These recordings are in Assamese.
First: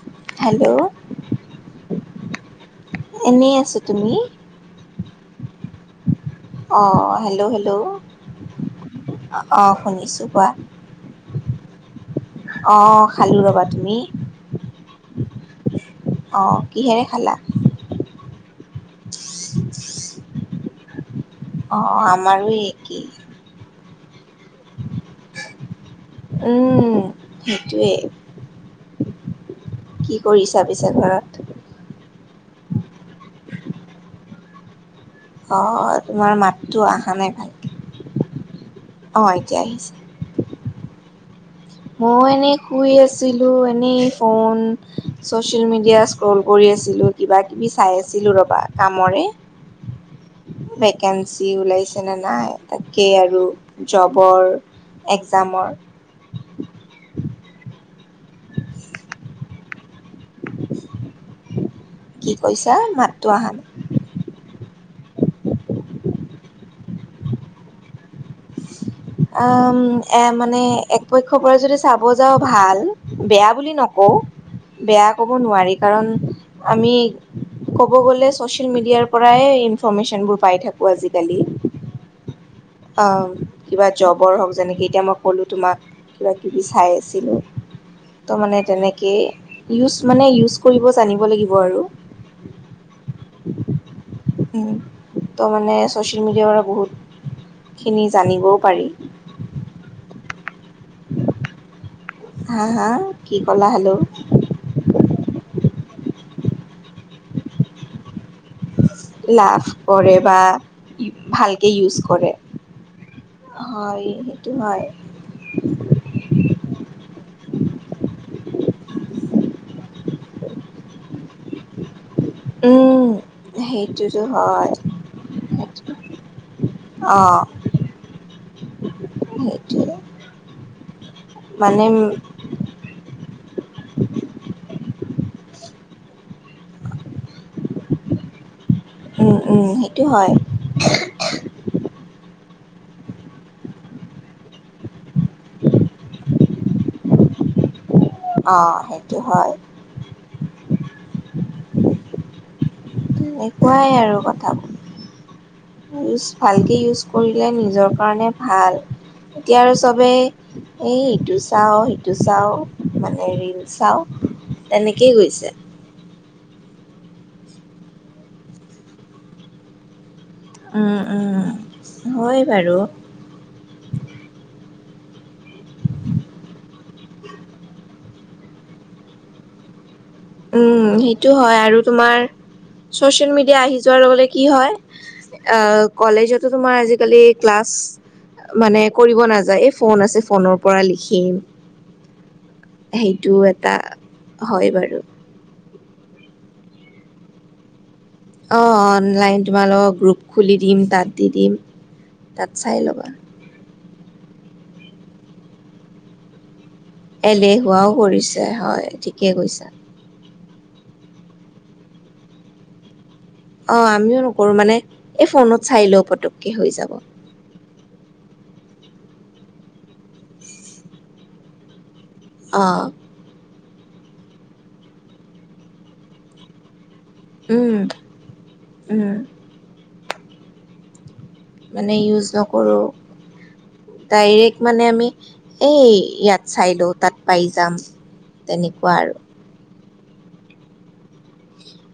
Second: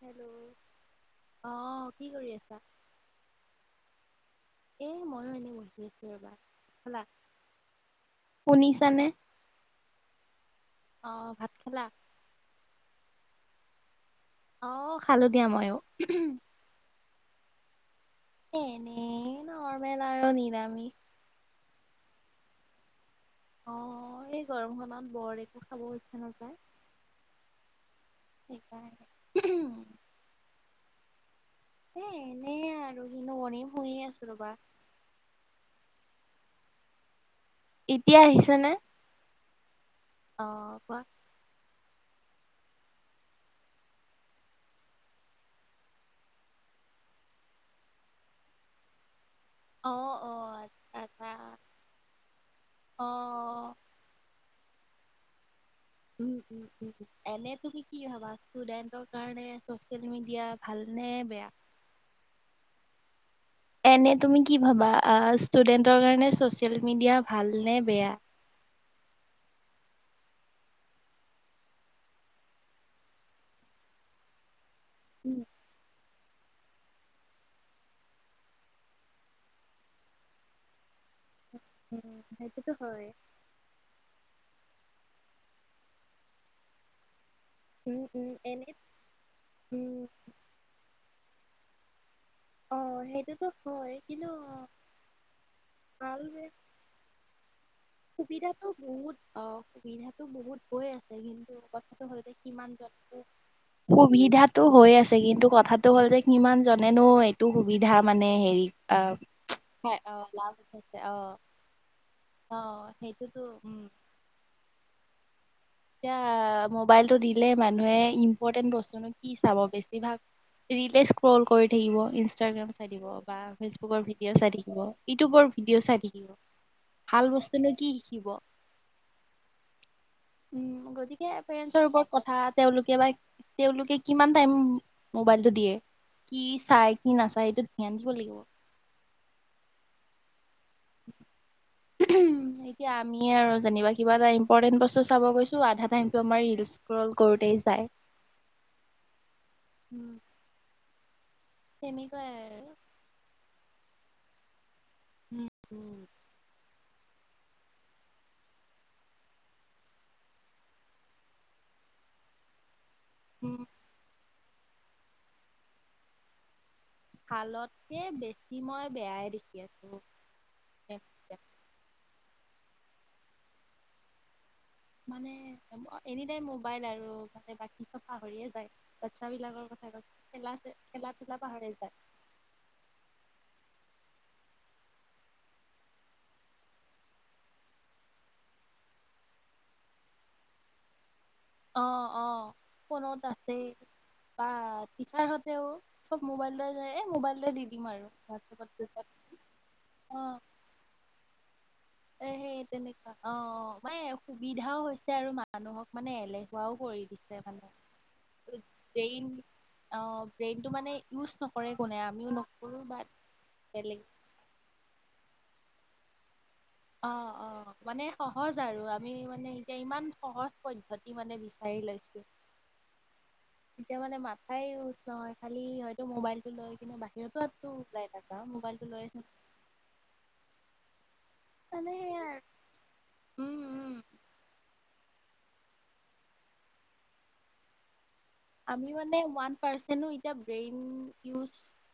হেল্ল' অহ কি কৰি আছা‌? এনেই আছো তুমি? মই এনেই বহি আছো ৰবা খালা অঁ হেল্ল' হেল্ল' শুনিছানে অঁ শুনিছোঁ কোৱা অ ভাত খালা? অ খালো ৰবা তুমি অ খালো দিয়া ময়ো এনেই অ কিহেৰে খালা? এনেই নৰৰ্মেল আৰু নিলামি অ আমাৰো একেই অ এই গৰম খনত বৰ একো খাব হৈছ উম সেইটোৱে সেইকাৰণে কি কৰিছা? পিছে ঘৰত এ এনে আৰু কিনো কৰিম শুইয়ে আছো ৰবা অ অ তোমাৰ মাততো আহা নাই ভাল এতিয়া আহিছে নে? এতিয়া আহিছে। অ কোৱা মই এনেই শুই আছিলো এনেই ফোন চচিয়েল মিডিয়া স্ক্ৰল কৰি আছিলো কিবা কিবি চাই আছিলো ৰবা কামৰে অ অ আচ্ছা ভেকেঞ্চি ওলাইছে নে নাই অ তাকেই আৰু জবৰ একজামৰ উ উ উ এনে তুমি কি ভাবা ষ্টুডেন্টৰ কাৰণে চচিয়েল মিডিয়া ভাল নে বেয়া কি কৈছা মাতটো আহা নাই এনে তুমি কি ভাবা আ ষ্টুডেন্টৰ কাৰণে চচিয়েল মিডিয়া ভাল নে বেয়া? উম এ মানে একপক্ষৰ পৰা যদি চাব যাওঁ ভাল বেয়া বুলি নকওঁ, বেয়া ক'ব উম নোৱাৰি কাৰণ, - আমি ক'ব গ'লে ছচিয়েল মিডিয়াৰ পৰাই ইনফৰৰ্মেশ্যনবোৰ পাই থাকো আজি। উম সেইটোতো হয়। আম, কিবা জবৰ হওক যেনেকে এতিয়া মই ক'লোঁ তোমাক কিবা কিবি চাই আছিলোঁ। উম উম ত' মানে এনে তেনেকেই ইউচ উম মানে ইউচ কৰিব জানিব লাগিব আৰু অ সেইটোতো হয় কিন্তু উম অ' ত' মানে ছ'চিয়েল ভাল মিডিয়াৰ বেয়া পৰা বহুত সুবিধাটো বহুত অ সুবিধাটো বহুত হৈ আছে কিন্তু হা সমান হা কি ক'লা হেল্ল' সুবিধাটো হৈ আছে কিন্তু কথাটো হ'ল যে কিমান জনেনো এইটো সুবিধা মানে হেৰি। আহ লাভ হয় অ কৰে বা লাভ উঠাইছে অ ভালকে ইউচ কৰে অ সেইটোতো উম হয় [unintelligible] এতিয়া মোবাইলতটো দিলে মানুহে ইম্পৰ্টেণ্ট বস্তুনো কি চাব বেছিভাগ ৰিলে স্ক্ৰল কৰি থাকিব। ইচট্ৰগাৰাম চাই। উম থাকিব বা ফেচবুকৰ সেইটোতো ভিডিঅ' চাই হয়। থাকিব ইউটোপৰ ভিডিঅ' চাই থাকিব। ভাল বস্তুনো কি শিকিব? সেইটোৱয়ে [unintelligible] উম গতিকে পেৰেন্টছৰ ওপৰত কথা তেওঁলোকে বা? তেওঁলোকে কিমান টাইম মোবাইলটো দিয়ে। কি চাই কি নাচায় এইটো ধ্যান দিব লাগিব। উম উম সেইটো হয়। উম এতিয়া আমি আৰু যেনিবা কিবা এটা ইম্পৰ্টেণ্ট বস্তু চাব গৈছো আধা টাইমতো আমাৰ ৰিল ইচক্ৰল কৰোতেই যায়। আহ সেইটো হয় উম, তেনেকুৱাই আৰু তেনেকুৱাই আৰু উম উম কথাবোৰ ইউজ ভালকে ইউজ কৰিলে নিজৰ কাৰণে ভাল। এতিয়া আৰু চবেই এই ইিটো চাওঁ সিটো চাওঁ। মানে উম। ৰীল চাওঁ তেনেকেই গৈছে। ভালতকে বেছি মই বেয়াই দেখি আছো। হয় বাৰু মানে এনি টাইম মোবাইল আৰু মানে বাকী চব পাহৰিয়ে যায় বাচ্ছ বিলাকৰ কথা ক খেলা উম খেলা সেইটো ধূলা হয় পাহৰি আৰু যায় তোমাৰ চচিয়েল মিডিয়া আহি যোৱাৰ লগে। কি হয় কলেজতো তোমাৰ আজিকালি ক্লাছ। মানে কৰিব নাযায় এই ফোন আছে ফোনৰ পৰা লিখিম অ অ কোনত সেইটো আছে এটা বা হয় বাৰু টিচাৰ হত তেওঁ চব মোবাইল যায় মোবাইল দি দিম আৰু অ হোৱাটছএপত গ্ৰুপত অনলাইন তোমালোকৰ অ গ্ৰুপ খুলি দিম তাত দি দিম এ তাত সেই চাই ল'বা তেনেকুৱা অ মানে সুবিধাও হৈছে আৰু মানুহক মানে এলে খও কৰি দিছে মানে এলেহুৱাও কৰিছে হয় ঠিকে ব্ৰেইন কৈছা আহ ব্ৰেইনটো মানে, ইউজ নকৰে কোনে আমিও নকৰো বাট অ আমিও নকৰো মানে এই ফোনত চাই লও ফটো অ অ মানে সহজ আৰু আমি মানে এতিয়া ইমান সহজ পদ্ধতি মানে বিচাৰি লৈছো। অ এতিয়া মানে মাথাই ইউজ নহয় খালি হয়তো মোবাইলতটো লৈ কিনে বাহিৰত খ আ ত উম ফাইট আকা মোবাইলটোো লৈয়ছ উম ন মানে সেয়া ইউজ আৰু নকৰোঁ উম, উম, ডাইৰেক্ট মানে আমি এ ইয়াত চাই লও তাত পাই যাম। আমি তেনেকুৱা আৰু মানে ওৱান পাৰেনো বেৰেন জ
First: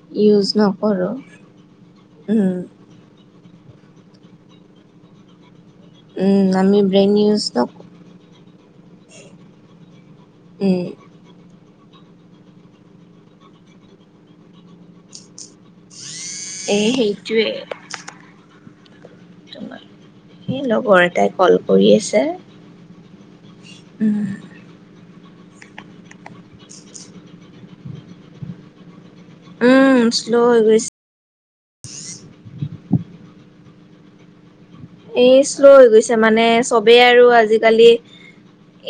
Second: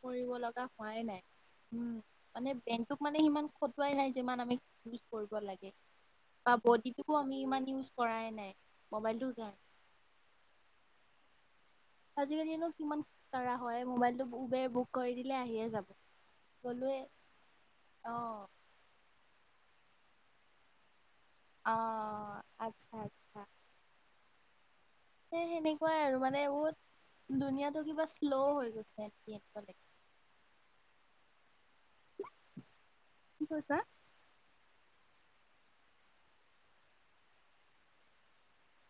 কৰিব ইউজ লগা হোৱাই নকৰো নাই। উম, মানে উম বেংকত মানে সিমান সটোৱাই নাই যিমান আমি ইউজ কৰিব লাগে। উম বা আমি ব্ৰেইন বডিটোও আমি নক ইমান ইউজ উম কৰাই নাই মোবাইলটো য উম আজিকালিনো কিমান কাৰা হয়? ম'বাইলটো উবেৰ বুক কৰি দিলে আহিয়ে যাব। এ গ'লোৱে সেইটোৱে। অ তোমাৰ সেই লগৰ এটাই কল অ কৰি আছে। আচ্ছা উম। সে সেনেকুৱাই আৰু মানে বহুত দুুনীয়া টো কিবা চ্ল' হৈ গৈছে এনেকুৱা লাগে উম চ্ল' হৈ গৈছে। কি কৈছা? এ চ্ল' হৈ গৈছে মানে চবেই আৰু আজিকালি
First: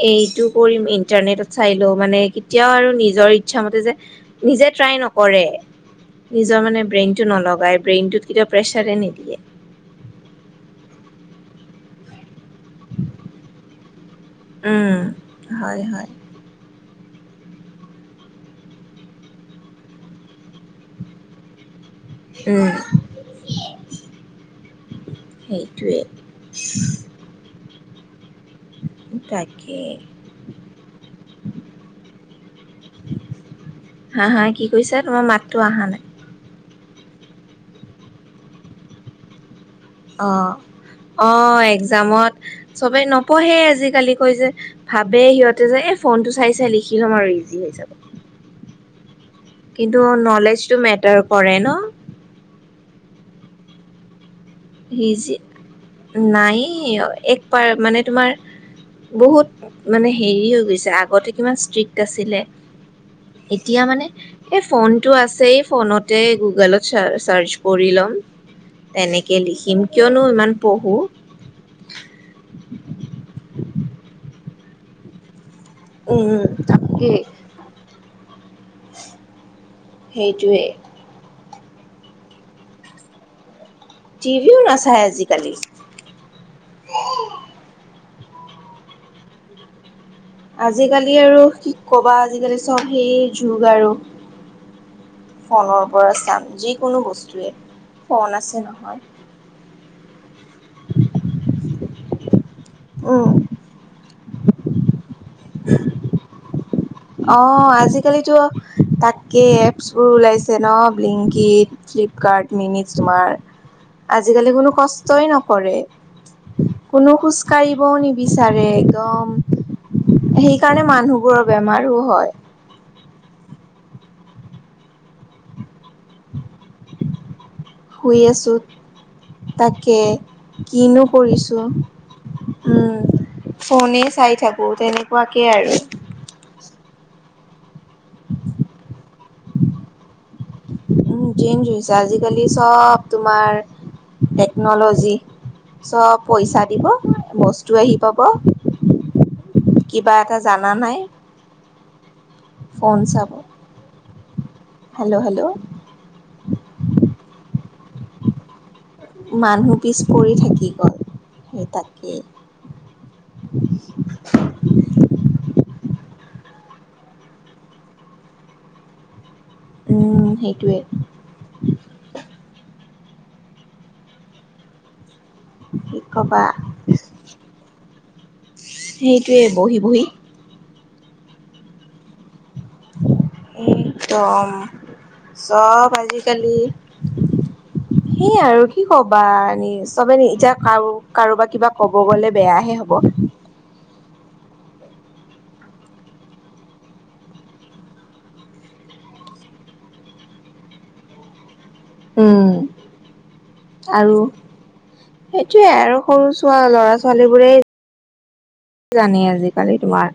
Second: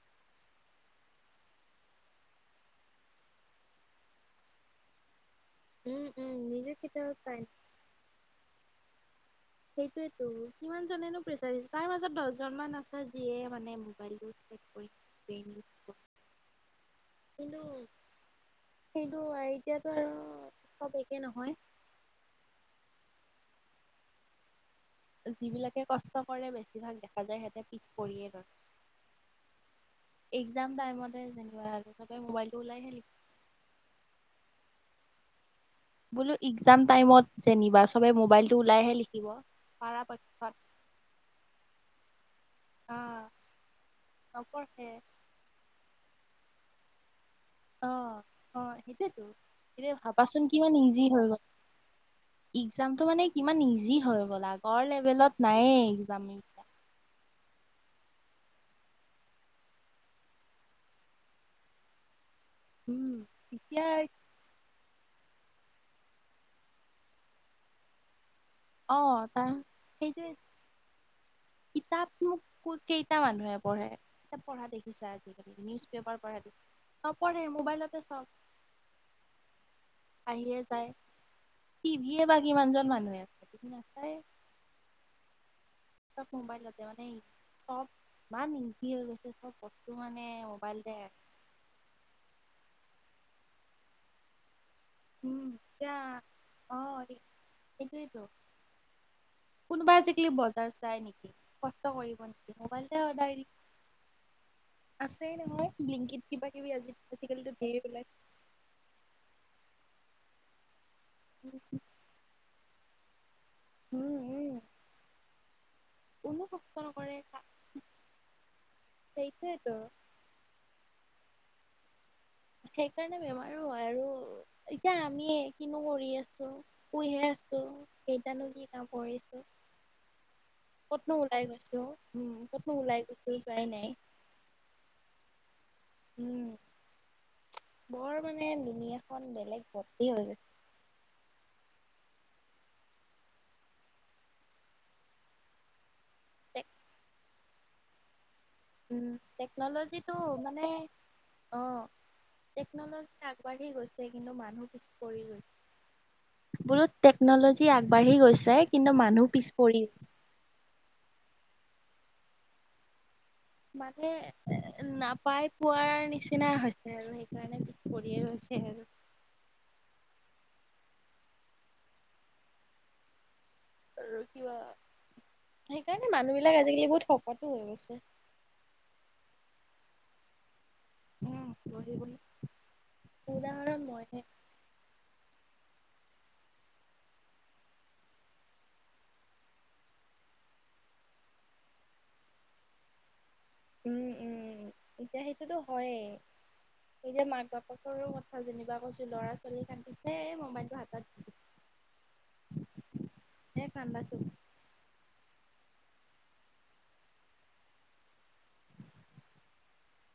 এইটো কৰিম ইণ্টাৰনেটত চাই লও মানে কেতিয়াও আৰু নিজৰ ইচ্ছামতে যে নিজে ট্ৰাই নকৰে। উম উম নিজৰ নিজে মানে কেতিয়াও ব্ৰেইন টো পাই নলগাই ব্ৰেইনটোত কেতিয়াও প্ৰেচাৰে নিদিয়ে। সেইটোয়েতো কিমান জনেনো প্ৰেচাৰ তাৰ মাজত দহজন মান আছে যিয়ে মানে মোবাইলটো চেক কৰি উম, ব্ৰেইন ইউজ হয় কৰে হয়। [unintelligible] সেইটো এতিয়াতো আৰু চব একে নহয়। উম। যি বিলাকে সেইটোৱে কষ্ট কৰে বেছিভাগ দেখা যায় সিহঁতে পিছ পৰিয়ে ৰয়। তাকে একজাম টাইমতে যেনেকা চবে মোবাইলটো ওলাইহে লিখে। বুইছা তোমাৰ মাতটো অহা নাই। এক্জাম টাইমত যেনিবা চবে মোবাইলটো ওলাইহে লিখিব। অ পাৰাপক্ষত অ, একজামত চবে আহ নপঢ়ে আজিকালি কৈ যে নপঢ়ে ভাবে সিহঁতে যে এই ফোনটো চাই চাই লিখি লম আৰু ইজি হৈ যাব। আহ অ সেইটোয়েতো কিন্তু ভাবাচোন কিমান নলেজটো ইজি মেটাৰ হৈ গল। কৰে ন একজামতটো মানে ইমান ইজি হৈ গ'লা ইজি, নায়েই এক পাৰ মানে তোমাৰ বহুত মানে হেৰি হৈ গৈছে আগতে কিমান ষ্ট্ৰিক্ট আছিলে। এতিয়া মানে, এই ফোন টো আছেই ফোনতে গুগলত চা চাৰ্চ কৰি ল'ম। অ তেনেকে তাৰ লিখিম কিয়নো সেইটোৱেইটো, ইমান পঢ়ো কিতাপ মোক ক কেইটা মানুহ পঢ়ে? কিতাপ পঢ়া দেখিছা আজি নিউজ পেপাৰ উম, পঢ়া দে- তাকেই নপঢ়েয়ে মোবাইলতে চব সেইটোৱে। টিভি য়ে বা কিমানজন মানুহে নাচায়ে টিভিও নাচায় আজিকালি। চব মোবাইলতে মানে চব ইমান ইজি হৈ গৈছে চব ক আজিকালি আৰু কি কবা আজিকালি চব সেই যুগ আৰু। উম। ফোনৰ এতিয়া পৰা চাম অ' যিকোনো বস্তুৱে। ফোন আছে নহয়। কোনোবাই আজিকালি বজাৰ যাই নেকি? কষ্ট কৰিব নেকি? মবাইলতে উম অৰ্ডাৰদি আছেয়ে নহয় ব্লিংকিত কিবা কিবি আজি অ আজিকালিতো ধেৰ ওলাইছে। আজিকালিতো তাকে এপছ বোৰ ওলাইছে ন! ব্লিংকিট, ফ্লিপকাৰ্ট, মিনিজ তুমাৰ উম, আজিকালি উম, কোনো কষ্টই নকৰে। কোনো কষ্ট কোনো নকৰে খোজ কাঢ়িবও নিবিচাৰে একদম। সেইটোৱেতো। সেইকাৰণে মানুহবোৰৰ বেমাৰো হয়। সেইকাৰণে বেমাৰো হয়। আৰু এতিয়া আমিয়ে কিনো কৰি আছো, শুইহে আছো। শুই কেইটানো আছো। কি কাম কৰিছো তাকে। কিনো ক'তনো ওলাই কৰিছোঁ গৈছো উম, ক'তনো ওলাই উম্ গৈছো যোৱাই নাই। ফোনে চাই থাকোঁ তেনেকুৱাকে আৰু। উম, বৰ মানে দুুনীয়াখন বেলেগ ভৰ্তি হৈ চেঞ্জ হৈছে আজিকালি চব তোমাৰ টেকনলজি চব পইচা টেক দিব বস্তু আহি পাব। উম টেকনলজিটো কিবা এটা মানে জানা নাই অ। ফোন টেকন'লজি চাব। আগবাঢ়ি গৈছে কিন্তু মানুহ পিছ পৰি হেল্ল' হেল্ল' গৈছে। বোলো টেকনলজি আগবাঢ়ি গৈছে কিন্তু মানুহ পৰি পিছ গৈছে। পৰি থাকি গ'ল সেই তাকেই। মানে নাপাই পোৱাৰ নিচিনা হৈ আৰু সেইকাৰণে পিছ পৰিয়ে ৰৈছে আৰু। উম সেইটোৱে। আৰু কিবা কি সেইকাৰণে মানুহ ক'বা বিলাক আজিকালি বহুত শকতো হৈ গৈছে। সেইটোৱে বহি বহি উম বহি বহি। [unintelligible] উদাহৰণ মইহে একদম চব আজিকালি [unintelligible] সেই আৰু কি ক'বা? নি চবে নি এতিয়া কাৰ কাৰোবাক কিবা কব গ'লে বেয়াহে। হ'ব। উম উম এতিয়া সেইটোতো হয়েই। এতিয়া মাক বাপেকৰো কথা যেনিবা কৈছো ল'ৰা ছোৱালী খান্ পিছে মোম্বাইলটো হাতত উম দিছে কান্দা আৰু চোন সেইটো সেইয়ে আৰু সৰু ছ ল'ৰা ছোৱালী বোৰেই কি জানেই আজিকালি তোমাৰ।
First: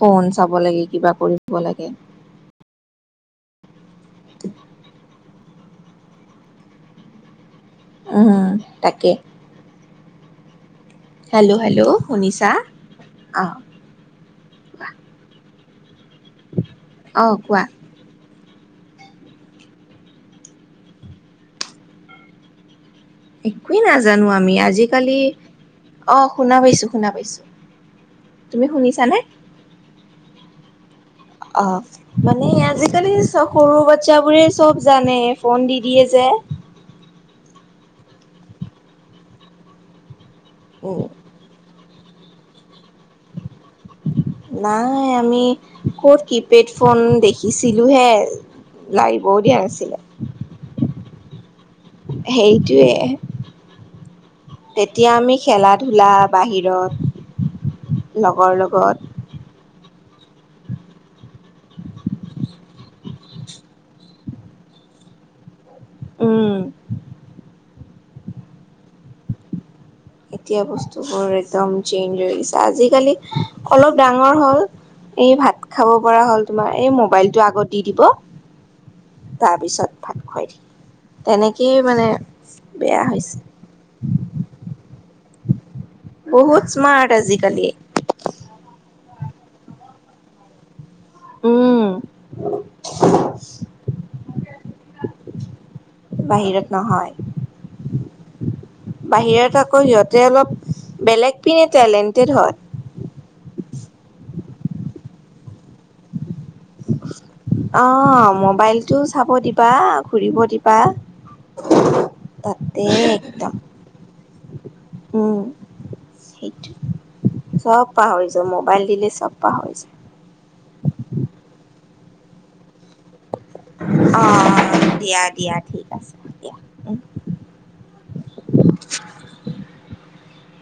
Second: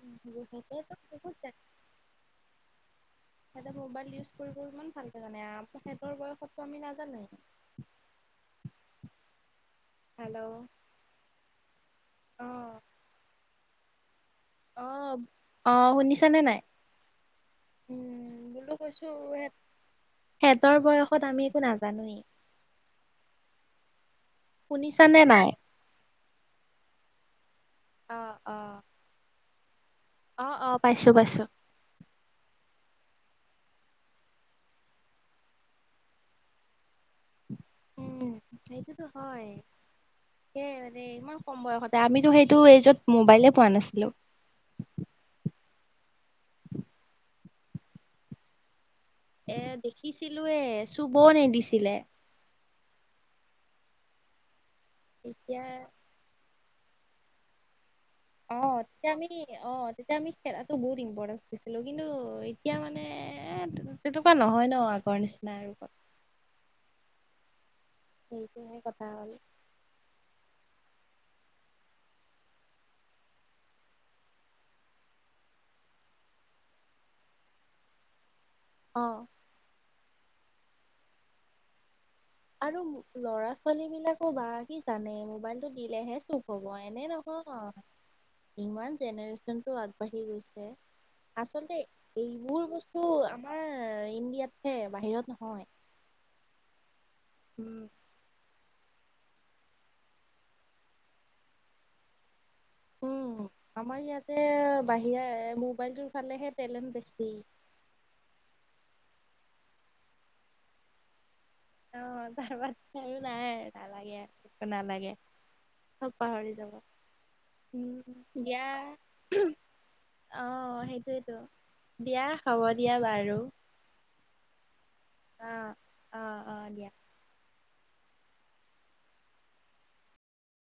ফোন চাব লাগে কিবা কৰিব লাগে সিহঁক মোবাইল ইউজ কৰিব ইমান ভালকে জানে আ, তেখেতৰ বয়সতো আমি নাজানো। উম তাকে। হেল্লো'। হেল্লো হেল্লো শুনিছা? আহ! অ অ শুনিছা নে নাই? অ কোৱা [unintelligible] সিহঁতৰ বয়সত আমি একো নাজানোৱেই। একোৱে নাজানো আমি আজিকালি। শুনিছানে নাই অ শুনা পাইছো শুনা পাইছো। অ অ তুমি শুনিছা নে? অ অ। পাইছো পাইছো অ মানে আজি কালি সৰু বাচ্ছাবোৰে চব জানে ফোন দি দিয়ে যে। উম সেইটোতো হয়, তালে মানে উম ইমান কম বয়সত আমিতো সেইটো এইজত মোবাইলে পোৱা নাছিলো। নাই আমি ক'ত কিপেড ফোন দেখিছিলো হে। লাগিবও দিয়া নাছিলে। চুব নিদি সেইটোৱে। তেতিয়া আমি এতিয়া খেলা ধূলা বাহিৰত, অ লগৰ তেতিয়া আমি লগত অ তেতিয়া আমি খেলাতো বহুত ইম্পৰ্টেঞ্চ দিছিলো কিন্তু এতিয়া মানে তেনেকুৱা নহয়। হয় ন আগৰ নিচিনা আৰু। উম। সেইটোহে কথা হ'ল। এতিয়া বস্তুবোৰ একদম চেইঞ্জ হৈ গৈছে। আজিকালি অলপ ডাঙৰ হ'ল। এই ভাত খাব পৰা হ'ল, তোমাৰ এই মবাইলটো আগত দি দিব। অ তাৰ পিছত ভাত খুৱাই দি, তেনেকেই মানে আৰু বেয়া হৈছে ল'ৰা ছোৱালী বিলাকো বা কি জানে মোবাইল দিলেহে চখ বহুত হব এনে স্মাৰ্ট নহয় আজিকালি ৷ ইমান জেনেৰেশ্যন টো আগবাঢ়ি গৈছে। উম আচলতে এইবোৰ বস্তু আমাৰ ইণ্ডিয়াতহে বাহিৰত নহয়। বাহিৰত নহয় উম বাহিৰত আকৌ সিহঁতে অলপ বেলেগ পিনে টেলেণ্টেড হয়। উম আমাৰ ইয়াতে বাহিৰা মোবাইলটোৰ ফালেহে টেলেণ্ট বেছি। অ মোবাইলটো চাব দিবা, ঘুৰিব দিবা ৷ আহ তাৰ পিছত নাই নালাগে একো নালাগে উম চব পাহৰি সেইটো যাবা৷ চব উম পাহৰি যাও দিয়া মোবাইল দিলে চব পাহৰি যাও অ সেইটোৱেইেতো। দিয়া হ'ব দিয়া বাৰু৷ অ দিয়া-দিয়া অ', ঠিক আছে অ', দিয়া অ', উম ৷ [inaudible]